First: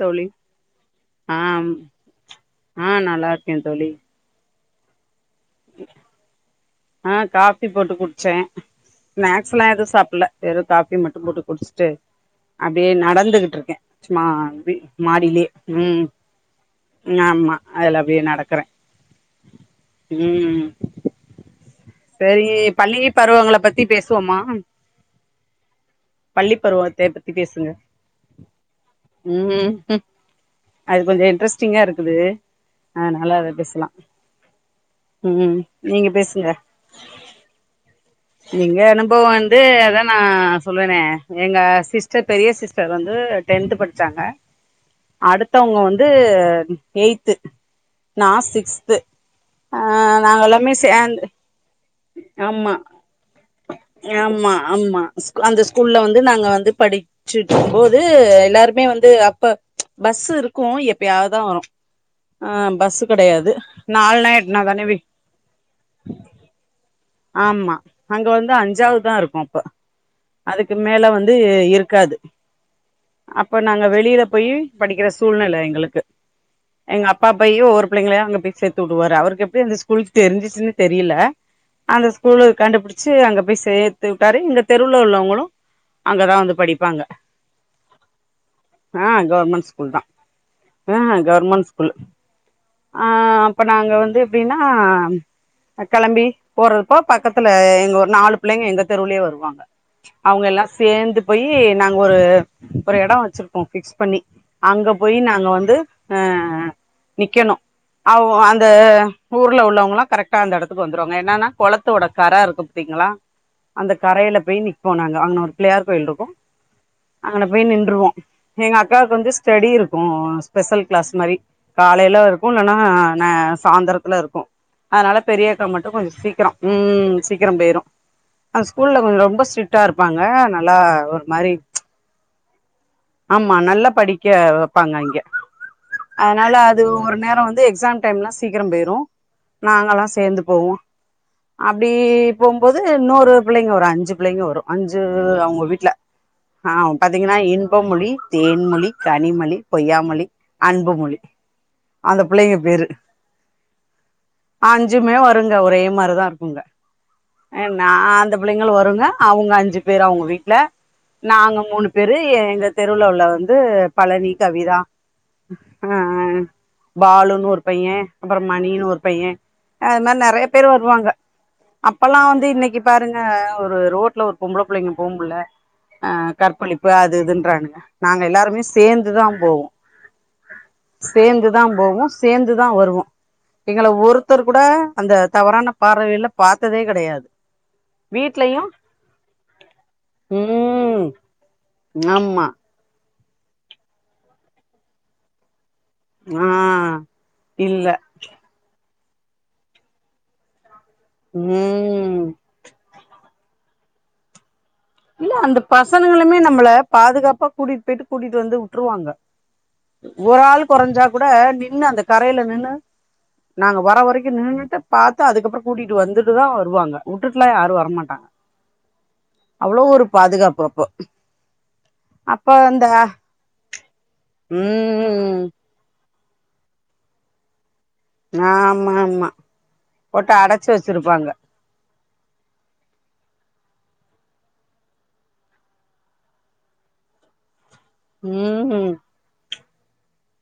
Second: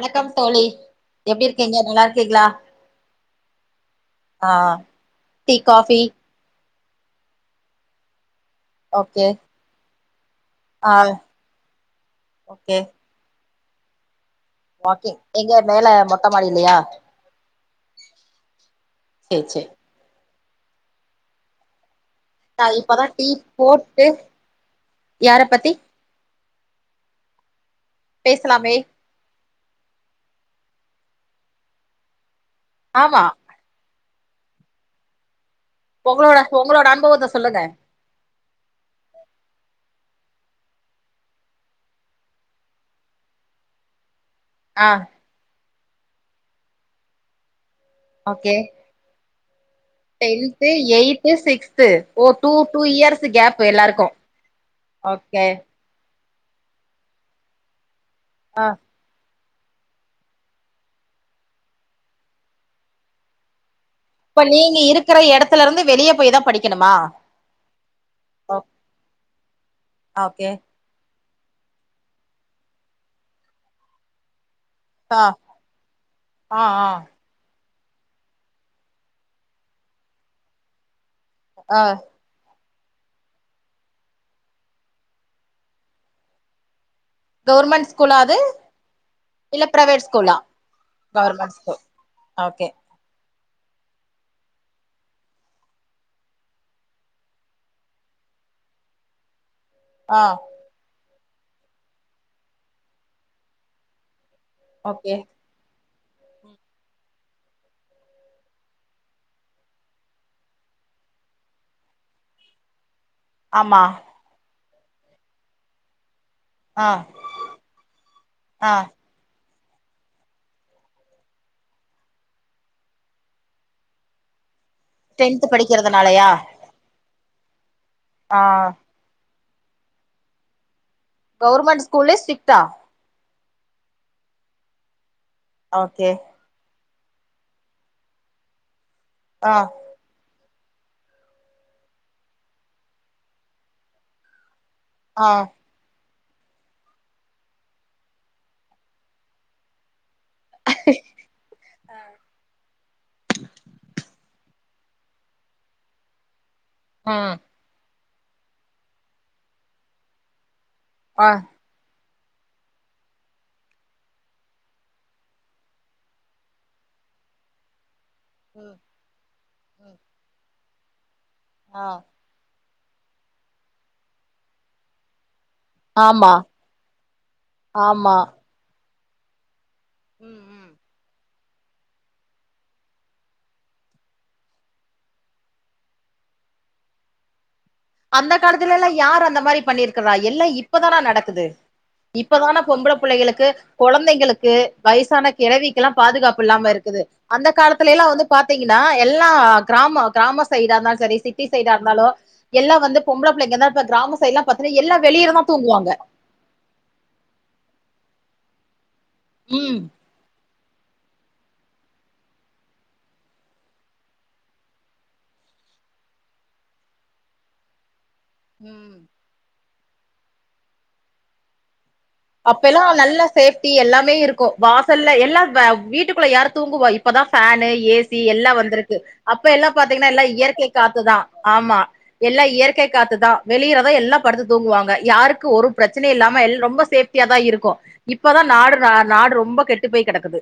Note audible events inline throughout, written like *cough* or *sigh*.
வணக்கம் தோழி ஆ எப்டிருக்கீங்க நல்லாருக்கீங்களா ஆ நல்லா இருக்கே தோழி ஆ டீ காஃபி ஆ காஃபி போட்டு குடிச்சே ஓகே ஸ்நாக்ஸ்லா எதுவு சாப்பிட்ல வெறு ஆ காபி மட்டு போட்டு குடிச்சுட்டு ஓகே அப்டியே நடந்துகிட்டுருக்கே சும்மா அப்டி வாக்கிங் மாடிலயே எங்க மேல ம் மொட்ட மாடிலயா ஆமா அதுல அப்டியே நடக்கறே சேரி சேரி ம் செரி நா பள்ளி இப்பதா டீ பருவங்கள பத்தி போட்டு பேசுவோமா யார பத்தி பள்ளி பருவத்த பத்தி பேசுங்க பேசலாமே ம் அது கொஞ்சோ இன்ட்ரெஸ்ட்டிங்காருக்குது அ ஆமா நல்லா அத‌ பேசலாம் ம் நீங்க உங்களோட பேசுங்க உங்களோட அனுபவத்த சொல்லுங்க எங்க அனுபவோ வந்து அதா நா சொல்வேனே எங்க சிஸ்டர் பெரிய சிஸ்டர் வந்து டென்த் படிச்சாங்க ஆ அடுத்தவங்க வந்து எய்ந்த்து நா சிக்ஸ்து டென்து எய்த்து சிக்ஸ்து ஓ டூ ஆமா டூ இயர்ஸ் கேப் எல்லாருக் ஆமா ஆமா ஸ் அந்த ஸ்கூல்ல வந்து நாங்க வந்து படிச்சுட்டு *inaudible* போது ஆ எல்லாருமே வந் து அப்ப பஸ் இருக்கு எப்பயாவதா வரு ஆ பஸ் கிடையாது இப்ப நீங்க இருக்கிற இடத்துலருந்து வெளிய போய் தா படிக்கணுமா ஆமா அங்க வந்து ஓ அஞ்சாவதுதா இருக்கு அப்ப ஓகே அதுக் கு மேல வந்து இருக்காது அப்ப நாங்க வெளில போய் படிக்கிற ஆ சூழ்நில எங்களுக்கு ஆ ஆ எங்க அப் பா போயி ஒவ்வொரு பிள்ளைங்களயா அங்க போய் சேத்து உடுவாரு அவருக்கு எப்டி அந்த ஸ்கூல் தெரிஞ்சுச்சுன்னு தெரியல ஆ அந்த ஸ்கூல கண்டுபிடிச்சு அங்க போய் சேர்த்து உட்டாரு இங்க தெருவுல உள்ளவங்களு அங்கதா வந்து படிப்பாங்க கவர்மெண்ட் ஸ்கூலா அது ஆ இல்ல கவர்மெண்ட் ஸ்கூல் தா பிரைவேட் ஸ்கூலா ஆ கவர்மன்ட் ஸ்கூல் ஓகே ஆ அப்ப நாங்க வந்து எப்டின்னா களம்பி போறதுப்போ பக்கத்துல இங்க ஒரு நாலு புள்ளெஈங்க எங்க தெருலயே வருவாங்க ஆ அவ்ங்க எல்லா சேந்து போயி நாங்க ஒரு ஒரு எடொம் வெச்சிருக்கோ ஃபிக்ஸ் பண்ணி அங்க ஓகே போயி நாங்க வந்து ஆ ஆ ஆ நிக்கெணு அவ அந்த ஊர்ல உள்ளவங்களா கரட்டா அந்த எடத்துக்கு வந்துருவாங்க எனானா குளத்தோட கர இருக்கு பாத்தீங்களா ஆமா அந்த கரையில போய் நிக் போனாங்க அங்க ஒரு பிள்ளயார் கோயில் இருக்கு ஆ அங்கன போய் நின்றுவோ ஆ எங்க அக்காவுக்கு வந்து ஸ் ஸ்டெடி இருக்கு ஸ்பெஷல் க்ளாஸ் மாரி காலேல இருக்கு இல்லன்னா ந சாந்தெரத்துல இருக்கு அதனால டென்த் பெரிய அக்கா மட்டு கொஞ்சொ படிக்கிறதுனாலயா சீக் ம் சீக்கரொ போயிரு ஆ அந்த ஸ்கூல்ல ஒரு ரொம்ப ஸ்ரிட்டா இருப்பாங்க நல்லா ஒரு மாரி கவர்மண்ட் ஸ்கூலே ஸ்ரிட்டா ஆமா நல்லா படிக்க வெப்பாங்க அங்கெ ஓகே அத்னால அது ஒரு நேரோ வந்து எக்ஸாம் டைம்லா சீக்கெரம் போயிரு ஆ நாங்கெல்லா சேந்து போவோ அப்டி போம்போது இன்னொரு புள்ளெங்க வரு அஞ்சு புள்ளெங்க வரு அஞ்சு ஆ அவ்ங்க வீட்ல ஆ பாத்தீங்கன்னா இன்பமொழி தேன்மொழி கனிமொழி பொய்யாமொழி அன்புமொழி அந்த புள்ளெக பேரு அஞ்சுமே வருங்க ஒரே மாரிதா இருக்குங்க ம் எ நா அந்த புள்ளெங்களு வருங்க அவ்ங்க அஞ்சு பேர் அவ்ங்க வீட்ல ஆ நாங்க மூணு பேரு எங்க தெருவுல உள்ள வந்து பழனி கவிதா ஆ ஆ பாலு ன்னு ஒரு பைய அப்பறொ ம் மணின்னு ஒரு பைய ம் அது மாரி நறையா பேர் வருவாங்க ஆ அப்பெல்லா வந்து இன்னெக்கி பாருங்க ஒரு ரோட்ல ஒரு பொம்பள புள்ளெங்க போம்முட்ல ஆ ஆமா கற்பழிப்பு அது இதுன்றாங்க ஆமா நாங்க எல்லாருமே சேந்துதா போவோ ம் ம் சேந்துதா போவோ சேந்துதா வருவோ எங்கள ஒருத்தர் கூட அந்த தவறான பார்வையில பாத்ததே கெடையாது அந்த வீட்லயு காலத்துல எல்லா யார் அந்த மாரி பண்ணிருக்கறா எல்லா இப்பதானா ம் நடக்குது ஆமா இப்பதான பொம்பள புள்ளைகளுக்கு கொழந்தைங்களுக்கு வய்சான கெழவிக்கெல்லா பாதுகாப்பு ஆ இல்லாம இருக்குது அந்த இல்ல காலத்துல எல்லா வந்து பாத்தீங்கன்னா எல்லா க்ராமொ க்ராம சைடா இருந்தாலு செரி சிட்டி சைடா இருந்தாலு ம் எல்லா வந்து பொம்பள புள்ளெங்கதா இப்ப க்ராம சைட்லா பாத்தனா எல்லா இல்ல வெளியேதா அந்த தூங்குவாங்க பசங்களுமே நம்மள பாதுகாப்பா கூட்டிட்டு போய்ட்டு கூட்டிட்டு வந்து உட்டுருவாங்க ம் ஒரு ஆளு கொறஞ்சா கூட நின்னு அந்த கரைல நின்னு நாங்க வர வரக்கு நின்னுட்டு பாத்தா அதுக்கப்பறொ கூட்டிட்டு வந்துட்டு தா வருவாங்க உட்டுட்டு எல்லா யாரு வரமாட்டாங்க ம் அவ்ளோ ஒரு பாதுகாப்பு அப்போ அப்ப எல்லா நல்லா சேஃப்டி எல்லாமே இருக்கு வாசல்ல ம் எல்லா வ வீட்டுக் குள்ள யாரு தூங்குவா இப்பதா ஃபேனு ஏ சி எல்லா ஆமா வந்திருக்கு ஆமா அப்ப எல்லா பாத்தீங்கன்னா எல்லா போட்டு இயற்கை அடைச்சு காத்துதா வச்சிருப்பாங்க ஆமா எல்லா இயற்கை காத்துதா வெளியறதா எல்லா படுத்து தூங்குவாங்க யாருக்கு ஒரு ப்ரச்சனயு இல்லாம ரொம்ப சேஃப் டியாதா இருக்கோ இப்பதா நாடு ம் நாடு ரொம்ப கெட்டு போய் கடக்குது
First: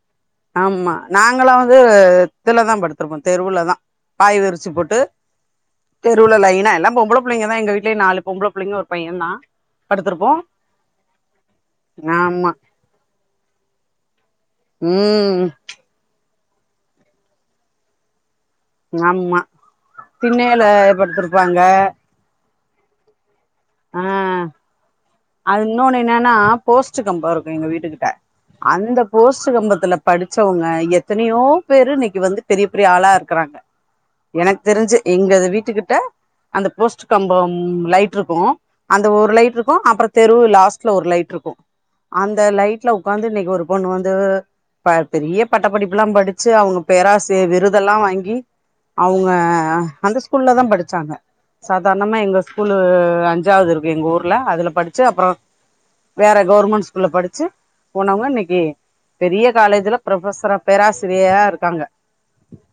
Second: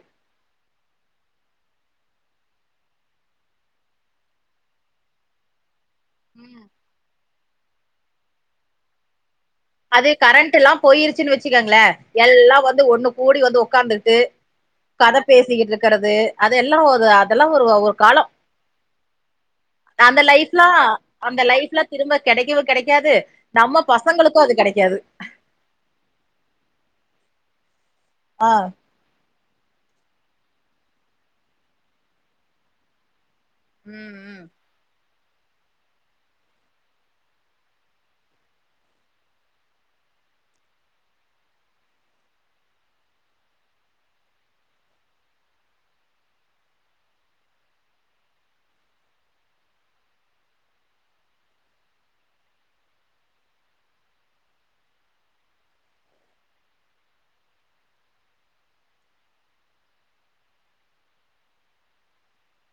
ஆமா நாங்கல்லா வந்து இதுலதா படுத்திருப்போ தெருவுலதா பாய் விறுச்சு போட்டு தெருவுல லைனா எல்லா பொம்பள பிள்ளைங்க தா எங்க வீட்லயே நாலு பொம்பள பிள்ளைங்க ஒரு பையந் தா அது படுத்திருப்போ கரண்ட் எல்லா போயிருச்சுன்னு வச்சுக்கங்களே ஆமா எல்லா வந்து ஒண்ணு கூடி வந்து உக்காந்துட்டு கதை ம் பேசிக்கிட்டு இருக்கறது அதெல்லா ஒரு அதெல்லா ஒரு ஒரு காலோ ஆமா அந்த திண்ணையில லைஃப்லா அந்த படுத்திருப்பாங்க லைஃப்லா திரும்ப கெடைக்கவு கெடைக்காது நம்ம ஆ பசங்களுக்கு அது கெடைக்காது அது வுன்னோன்னு என்னானா போஸ்ட் கம்போ இருக்கு எங்க வீட்டு கிட்ட ஆ அந்த போஸ்ட்டு கம்பத்துல படுச்சவுங்க எத்தனையோ பேரு இன்னக்கி வந்து பெரிய பெரிய ஆளா இருக்கறாங்க ம் ம் தெருஞ்சு எங்கது வீட்டுக்கிட்ட அந்த போஸ்ட் கம்பம் லைட்ருக்கு அந்த ஒரு லைட்ருக்கு அப்பறோ தெருவு லாஸ்ட்ல ஒரு லைட்ருக்கு அந்த லைட்ல உக்காந்து இன்னக்கி ஒரு பொண்ணு வந்து ப பெரிய பட்டப்படிப்பல்லா படுச்சு அவுங்க பேராசியை விருதல்லா வாங்கி அவுங்க அந்த ஸ்கூல்ல தா படுச்சாங்க சாதாரணமா எங்க ஸ்கூல்லு அஞ் சாவது இருக்கு எங்க ஊர்ல அதுல படுச்சு அப்பறோ வேற கவுர்மண்ட் ஸ்கூல்ல படுச்சு போனவுங்க இன்னக்கி பெரிய காலேஜ்ல ப்ரொஃபசரா பேராசிரியயா இருக்காங்க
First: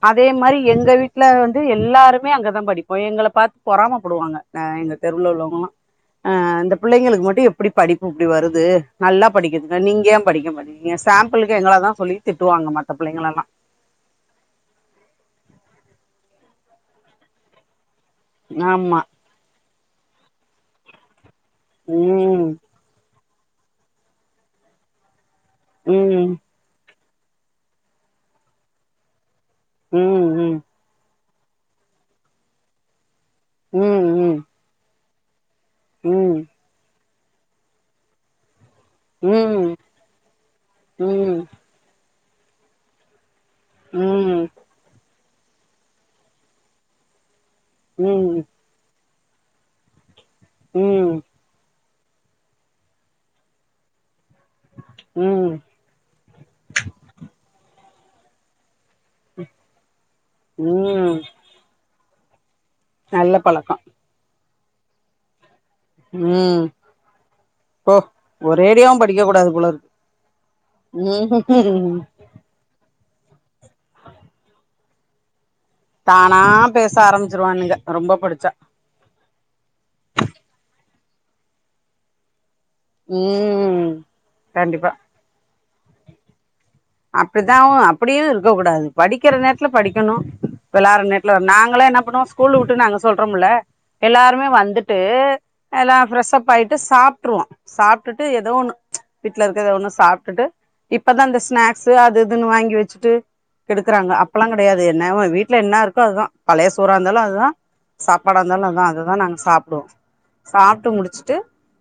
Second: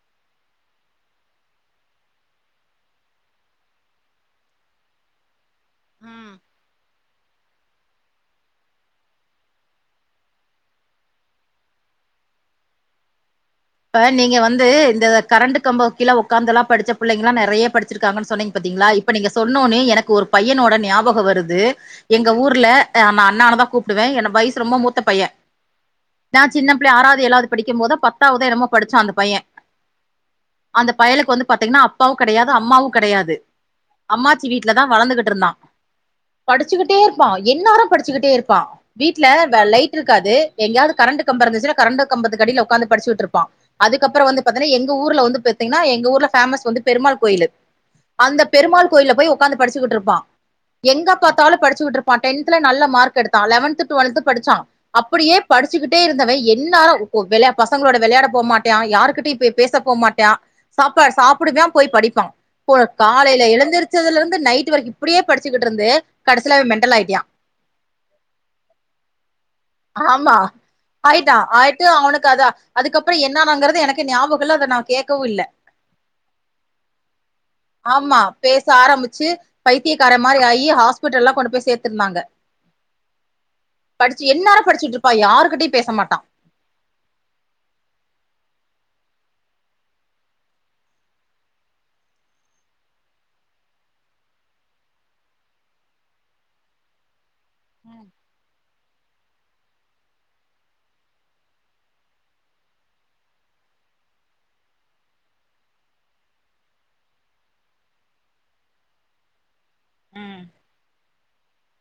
அதே மாரி எங்க வீட்ல வந்து எல்லாருமே அங்கதா படிப்போ எங்கள பாத்து பொறாம படுவாங்க அ எங்க தெருவ்ல உள்ளவுங்களா ம் ஆ இந்த பிள்ளைங்களுக்கு மட்டு எப்டி படிப்பு இப்டி வருது நல்லா படிக்குதுங்க நீங்க ஏ படிக்க மாட் றீங்க சாம்பிளுக்கு எங்கள தா சொல்லி திட்டுவாங்க மத்த பிள்ளைங்களல்லா இப்ப நீங்க வந்து இந்த கரண்ட் கம்போ கீழ உக்காந்தல்லா படுச்ச பிள்ளைங்கல்லா நெறைய படு சுருக்காங்கன் சொன்னீங்க பாத்தீங்களா ஆமா இப்ப நீங்க சொன்னோனே எனக்கு ஒரு பையனோட ஞாபகொ வருது ம் எங்க ஊர்ல நா நா அண்ணான் தா கூப்டுவே எனக் வயசு ரொம்ப மூத்த பையே ம் நா சின்ன பிள்ள ஆறாவது ஏழாவது படிக்கும் போதுதா பத்தாவதோ என்னமோ படுச்சா அந்த பையே ம் ம் அந்த பயலுக்கு வந்து பாத்தீங்கன்னா அப்பாவு கெடையாது அம்மாவு கெடையாது ம் ம் அம்மாச்சி வீட்ல தா வளந்துகிட்ருந்தா ம் ம் படுச்சுக்கிட்டே டே இருப்பா என்னாரு படுச்சுக்கிட்டே இருப்பா வீட்ல வ ம் லைட் இருக்காது எங்கயாவது கரண்ட் ம் கம்பொ இருந்துச்சுனா கரண்டு கம்பத்துக் அடில உக்காந்து படுச்சுட்ருப்பா அதுக்கப்பறோ வந்து பாத்தீங்கன்னா எங்க ஊர்ல வந்து பாத்தீங்கன்னா எங்க ஊர்ல பேமஸ் வந்து பெருமாள் கோயிலு அந்த ம் பெருமாள் கோயில்ல போய் உ உக்காந்து படுச்சுக்கிட்ருப்பா எங்க பாத் தாலு படுச்சுட்ருப்பா டென்த்துல நல்ல மார்க் எடுத்தா லவன்த்து டுவல்த்து படுச்சா அப்டியே ம் படு ச்சுக்கிட்டே இருந்தவே என்னாரோ ஒ வெள பசங்களோட வெளையாட போமாட்டியா யாருக்கிட் டயு போய் பேச போ மாட்டியா ம் சாப்பாடூ ம் சாப்புடுவியா போய் படிப்பா பு நல்ல காலேல பழக்கம் எழுந்துரு ச்சதுல இருந்து நைட் வரைக்கு இப்டியே படுச்சுக்கிட்ருந்து கடசீல ம் அவெ மெண்டல் ஆய்ட்டியா போ ஒரேடியாவு படிக்க கூடாது போலருக்கு ஆமா ஆயிட்டா ஆய்ட்டு அவனுக்கு அத அதுக்கப்பறோ என்னானாங்கிறது எனக்கு ஞாபகோ இல்ல அத நா கேக்கவு இல்ல தானா பேச ஆரம்பிச்சிருவானுங்க ரொம்ப படுச்சா ஆரம்முச்சு பைத்தியகார மாரி ஆயி ஹாஸ்பிட்டல்லா கொண்டு போய் சேத்துருந்தாங்க ம் படிச்சு என்னேர கண்டிப்பா படிச்சுட்டு இருப்பா யாருக்கிட்டயு பேச மாட்டா அப்டித்தாவு அப்டியு இருக்க கூடாது படிக்கிற நேரத்துல படிக்கணு வெளார்ர நேட்ல வரு நாங்களா என்ன பண்ணுவோ ஸ்கூல்லல உட்டு நாங்க சொல்றோம்ல எல்லாருமே வந்துட்டு எல்லா ஃப்ரெஷ்ப் ஆய்ட்டு சாப்ட்ருவோ சாப்ட்டுட்டு எதோ ஒண்ணு வீட்ல இருக்க எதோ ஒண்ணு சாப்ட்டுட்டு இப்பதா இந்த ஸ்நாக் ஸு அது இதுன்னு வாங்கி வெச்சிட்டு இருக்குறாங்க அப்பல்லா கடையாது என்னவோ வீட்ல என்ன இருக்கோ அதுதா பழைய சோறா இருந்தாலு அதுதா சாப்பாடாஇருந்தாலு அதா அதுதா நாங்க சாப்டுவோ ம் சாப்ட்டு முடிச்சுட்டு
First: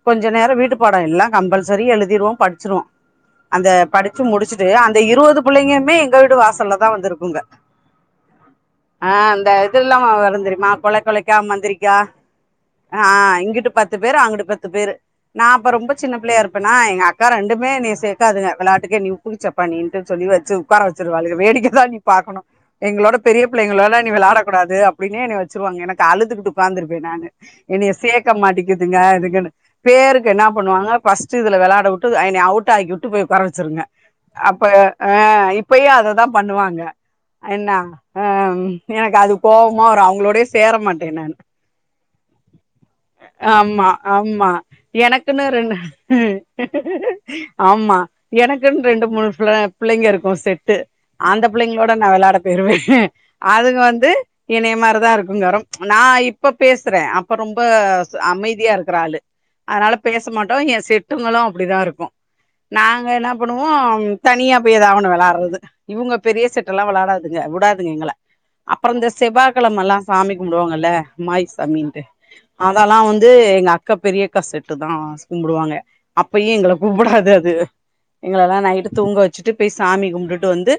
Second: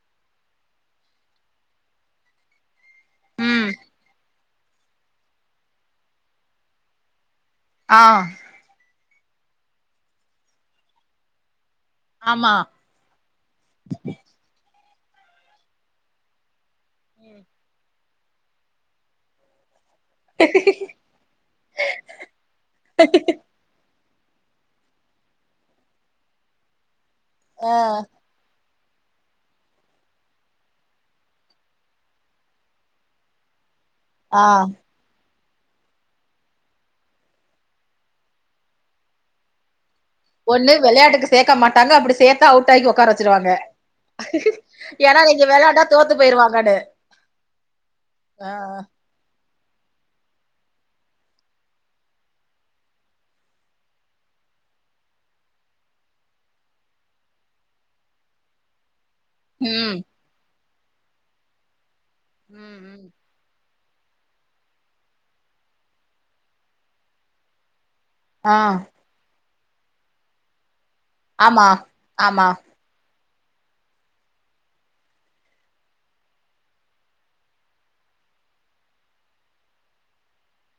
கொஞ்ச நேரோ வீட்டுப் பாடோ எல்லா கம்பல்சரி எழுதிருவோ படிச்சுருவோ அந்த ம் படிச்சு முடிச்சுட்டு அந்த இருவது புள்ளைங்கமே எங்க வீட்டு வாசல்லதா வந்துருக்குங்க ஆ ஆ அந்த இதுல்லா வருதெரிமா கொளைக் கொளைக்கா முந்திரி மா ஆமா ஆ இங்கிட்டு பத்து பேரு அங்குட்டு பத்து பேரு நா அப்ப ரொம்ப சின்ன பிள்ளையா இரு ப்பனா எங்க அக்கா ரெண்டுமே என்னய சேக்காதுங்க வெளாட்டுக்கு நீ உப்புக்குசப் பண்ணீன்ட்டு சொல்லி வச்சு உக்கார வச்சிருவாளுக வேடிக்க தா நீ பாக்கணு எங்களோட பெரிய பிள்ளேங்களோட நீ வெளாட கூடாது அப்டினே என்ன வச்சிருவாங்க எனக்கு அழுதுகிட்டு உக்காந்துருப்பே நானு என்னய சேக் க மாட்டிக்குதுங்க இதுங்கனு பேருக்கு என்ன பண்ணுவாங்கனா ஃபஸ்டு இதுல வெளாட வுட்டு என்னய அவுட் ஆக்கி விட்டு போய் உக்கார வச்சிருங்க ஆ அப்ப ஆ இப்பயு அததா பண்ணுவாங்க என்ன அ எனக்கு அது கோவமா வரு அவங்களோ ஒன்னு வெளையாட்டுக்கு சேக்க மாட்டாங்க அப்டி சேத்தா அவுட் ஆக்கி ஒக்கார வச்சிருவாங்க ஏன்னா நீங்க எனக்குனு ரெண்டு வெளையாண்டா தோத்து போயிருவாங்கன்னு ஆமா ஆ எனக்குனு ரெண் ரெண்டு மூணு ஃபள பிள்ளேங்க இருக்கு செட்டு அந்த பிள்ளேங்களோட நா வெளாட போய்ருவ அதுங்க வந்து எனைய மாரிதா இருக்குங்க ரோ நா இப்ப பேசற அப்ப ரொம்ப அமைதியா இருக்குற ஆளு அதனால ம் பேச மாட்டோ எ செட்டுங்களு அப்டிதா இருக்கு ம் ம் நாங்க என்னா வோ தனியா போய் எதாவொன்னு வெளாட்றது இவங்க பெரிய செட்டெல்லா விளாடாதுங்க விடாதுங்க எங்கள ஆ அப்புறோ இந்த செவ்வாக்கெழமல்லா சாமி கும்டுவாங்கல்ல மாயி ஆமா சாமீன்ட்டு ஆமா அ தல்லா வந்து எங்க அக்கா பெரியக்கா செட்டு தா கும்புடுவாங்க அப்பய எங்கள கூப்படாது அது எங்களல்லா நைட்டு தூங்க வச்சிட்டு போய் சாமி கும்டுட்டு வந்து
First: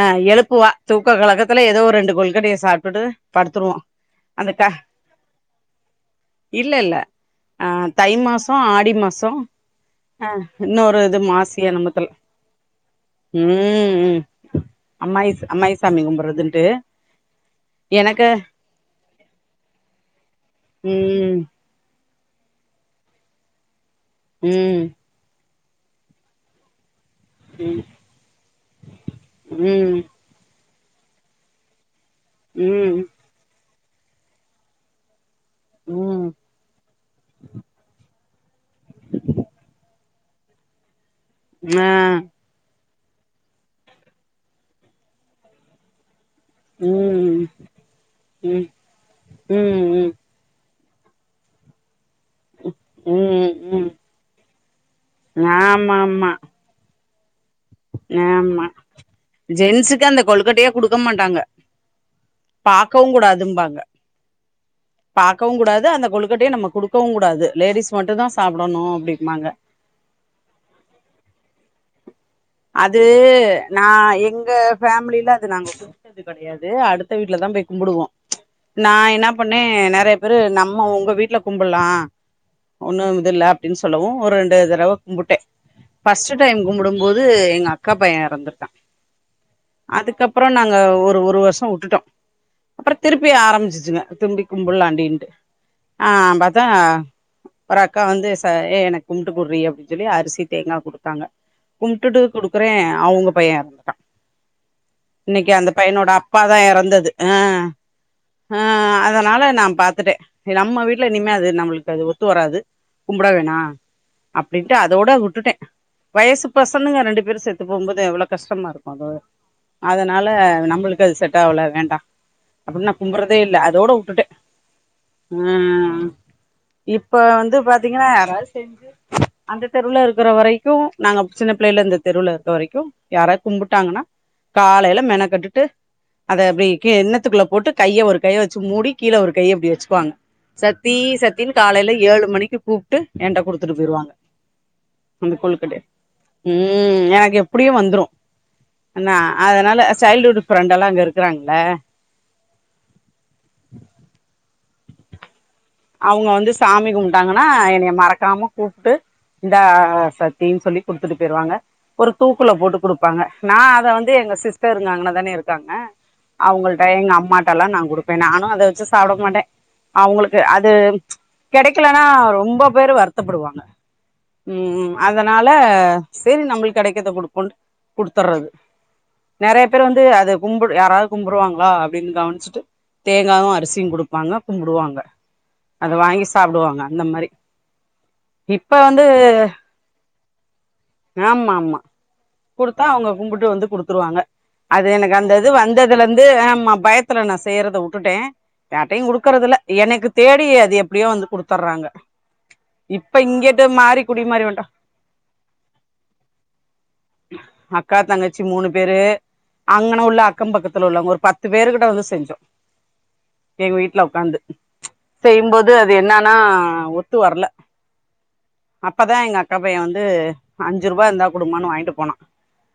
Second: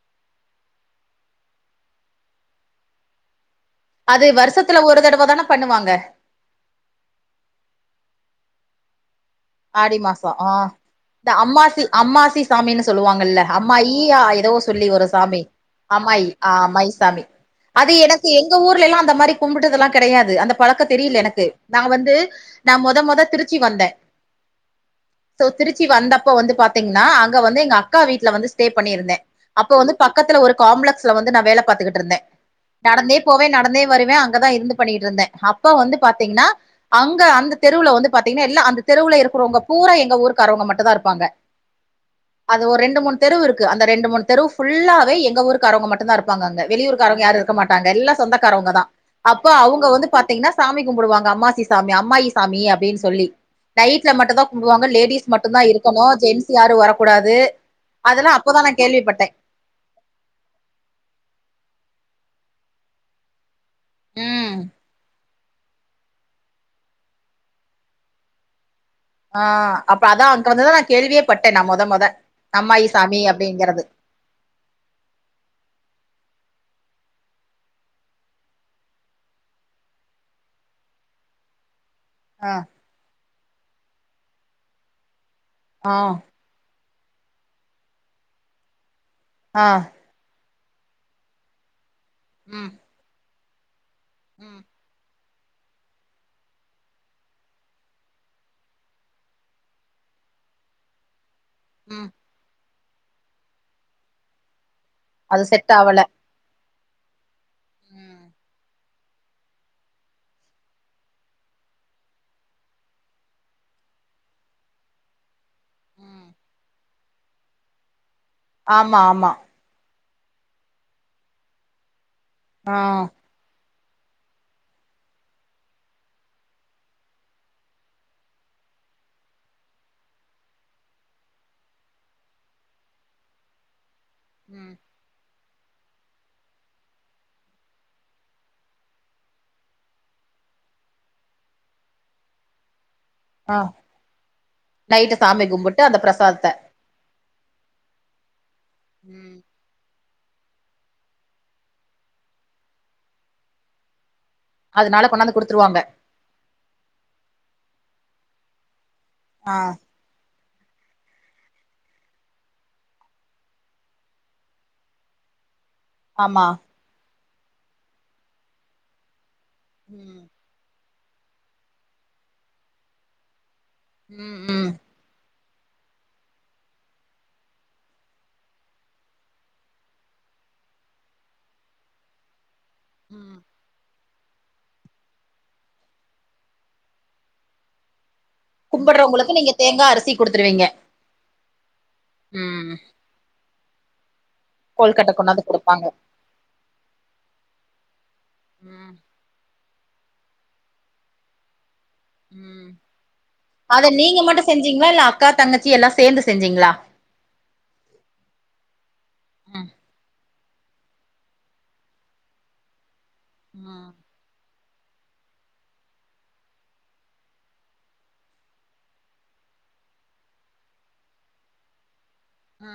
ஆ எழுப்புவா தூக்க கலக்கத்துல ஏதோ ரெண்டு கொழுகட்டய சாப்ட்டுட்டு படுத்துருவோ அது அந்த க வருஷத்துல ஒரு தடவ தான பண்ணுவாங்க இல்ல இல்ல தை மாசோ ஆடி மாசோ ஆடி மாசோ ஆ இன்னொரு இது இந்த மாசி அம்மாசி என்னமத்துல அம்மாசி சாமினு சொல்லுவாங்கல்ல ம் ம் அம்மாயியா எதோ சொல்லி ஒரு அம்மாயி சாமி சாமி அம்மாயி ஆ கும்புறதுன்ட்டு அம்மாயி சாமி அது எனக்கு எங்க ஊர்லலா அந்த மாரி கும்புட்டதெல்லா கெடையாது அந்த பழக்கோ தெரியல ம் எனக்கு நா வந்து நா மொதோ மொதோ திருச்சி வந்த ம் சோ திருச்சி வந்தப்ப வந்து பாத்தீங்கனா அங்க வந்து எங்க அக்கா வீட்ல வந்து ஸ்டே பண்ணிருந்தே அப்ப வந்து ம் பக் க்கத்துல ஒரு காம்ப்ளெக்ஸ்ல வந்து நா வேல பாத்துக்கிட்டு இருந்த ம் நடந்தே போவே நடந்தே வருவே அங்கதா இருந்து பண்ணிட்டு இருந்தே அப்ப வந்து ம் ம் பாத்தீங்கன்னா அங்க அந்த தெருவுல வந்து பாத்தீங்ன்னா எல்லா அந்த தெருல இருக்குறவுங்க பூரா எங்க ஊருக்காரவங்க மட்டுந்தா இருப்பாங்க ம அது ஒர் ரெண்டு மூண் தெருவு இருக்கு அந்த ரெண்டு மூண் தெருவு ஃபுல்லாவே எங்க ஊருக்காரவுங்க மட்டுந்தா இருப் வாங் அங்க ம் வெளியூர்க்காரங்க யாரு ம் இருக்க மாட்டாங்க எல்லா சொந்தக்காரவுங்க தா அப்ப அவுங்க வந்து ம் ம் பாத் திங்னா சாமி கும்புடுவாங்க அம்மாசி சாமி அம்மாயி சாமி அப்டின் சொல்லி ம் ம் நைட்ல மட்டுந்தா கும்டுவாங்க லேடிஸ் மட்டுந்தா இருக்கணு ஜென்ஸ் யாரு வரக்கூடாது அதெல்லாம் நேமா அப்பதான் நான் கேள்விப்பட்டேன் ஜென்ஸுக்கு அந்த கொலுகட்டயே குடுக்க மாட்டாங்க பாக்கவு கூடாதும்பாங்க அ பாக்கவுங்கூடாது அந்த கொழுகட்டய நம்ம குடுக்கவுங்கூடாது லேடிஸ் மட்டுந்தா சாப்டணு அப்டி ஆ அப்ப அதா அங்க வந்துதா நா கேள்வியே பட்டே நா மொத மொத அது நா எங்க ஃபேம்லில அது நாங்க கும்ட்டது து கடையாது அடுத்த வீட்ல தா போய் கும்புடுவோ நா என்னா பண்ணே நெறைய பேரு நம்ம ஒங்க வீட்ல கும்புட்லா அ ஒன்னு இது இல்ல அப்டின் சொல்லவு ஒரு ரெண்டு தரவ கும்புட்டே ஆஹ் ஃபஸ்ட்டு டைம் கும்புடும்போத் து எங்க அக்கா பைய்ய எறந்துட்டா அ அதுக்கப்ற நாங்க ஒரு ஒரு வருஷ உட்டுட்டோ ம் ப்ற திருப்பி ஆரம்பிச்சிச்சுங்க திரும்பி கும்புட்லாண்டின்ட்டு ஆ பாத்தா ஒரு அக்கா வந்து ச ஏ எனக்கு கும்ப்ட்டு குர்ரீ அப்டின் சொல்லி அரிசி தேங்காய் குடுத்தாங்க உம் கும்ட்டுட்டு குடுக்குறே அவுங்க பைய எறந்த அது இன்னக்கி அந்த செட் ஆவல பையனோட அப்பாதா எறந்தது அ உம் அ அதனால நா பாத்துட்டே நம்ம வீட்ல இனிமே அது நம்மளுக்கு அது ஒத்து வராது கும்புட வேணா அப்டின்ட்டு அதோட உட்டுட்டே உம் வயசு பசனுங்க ரெண்டு பேரு செத்து போகுபோது எவ்ளோ கஷ்டமாருக்கு ஆமா அப ஆமா அதனால நம்பளுக்கு அது செட் ஆகல வேண்டா அப்புன் ஆஹ் கும்புற்றத் தே இல்ல அததோட உட்டுட்ட அ இப்ப வந்து பாத்தீங்கன்னா யாவது செஞ்சு அந்த தெருவுல இருக்குற வரைக்கு நாங்க சின்ன பிள்ளைல இந்த தெருல இருக்க வரைக்கு யாராத் கும்புட்டாங்கனா உம் காலைல மென கட்டுட்டு அதை அப்டி கே இண்ணத்துக்குள்ள போட்டு கைய ஒரு கைய வச்சு மூடி கீழ ஒரு கையப்டி வச்சுக்வாங்க சத்தி சத்தனு காலைல ஏழு மணிக்கு கூப்ட்டு ஏன்ட ஆ குடுத்துட்டு போயிடுவாங்க அந்த கொழுக்கட்ய இந்த பிரசாதத்த ம் எனக்கு எப்டியு வந்துரு அன்ன அத னால சைல்டு ஹுட் ஃப்ரெண்டல்லா அங்க இருக்குறாங்கள்ள அதுனால கொண்டாந்து குடுத்துருவாங்க அவுங்க வந்து சாமி கும்ட்டாங்கன்னா என்னைய மறக்காம கூப்ட்டு இந்தா ச தீன் சொல்லி குட்த்துரு போய்ருவாங்க ஒரு தூக்குல போட்டு குடுப்பாங்க நா அத வந்து எங்க சிஸ்டர்ருங்க அங்ன்ன தானே இருக்காங்க ஆமா அவுங்கள்ட்ட எங்க அம்மாட்டலா நா குடுப்பே நானு அத வச்சு சாப்ட மாட்டே ம் அவுங்ளுக் அது கெடக்கிலனா ரொம்ப பேரு வருத்தப்படுவாங்க ம் ம் ம்ம் அதனால சரி நம்ப்ளுக் கெடைக்ற்த குடுப்போண்டு குடுத்தற்றது நெறைய பேர் வந்து அத கும்பிடு யாராவ்து கும்புருவாங்ளா அப்டின்னு கவுன்ச்ட்டு ம் தேங்காவு அரிசியு குடுப்பாங்க கும்புடுவாங்க அத வாங்கி சாப்புடுவாங்க அந்த மாரி இப்ப வந்து கும்புட்றவங்களுக்கு நீங்க தேங்கா அரிசி குடுத்துருவீங்க ஆமாமா ம் குடுத்தா அவங்க கும்புட்டு வந்து குடுத்துருவாங்க அது கொழுக்கட்ட எனக்கு அந்த கொண்டாந்து இது குடுப்பாங்க வந்ததுலருந்து ஆமா பயத்துல நா செய்யறத உட்டுட்டே ம் யார்ட்டையு குடுக்குறதுல்ல எனக்கு தேடி அது எப்டியோ வந்து குடுத்துட்றாங்க ம் இப்ப இங்கேட்டு அத மாறி நீங்க குடி மட்டு மாறி வண்டோ செஞ்சீங்களா இல்ல அக்கா தங்கச்சி எல்லா சேந்து செஞ்சீங்ளா அக்கா தங்கச்சி மூணு பேரு ம் அங்கன உள்ள அக்கோ பக்கத்துல உள்ளவங்க ஒரு பத்து பேரு கிட்ட வந்து செஞ்சோ எங்க ம் வீட்டல உக்காந்து செய்யும்போது அது என்னன்னா ஒத்து வரல அப்பதா எங்க அக்கா பையே வந்து அஞ்சு ரூபாயா இருந்தா குடுமான்னு வாங்கிட்டு போனா ஆ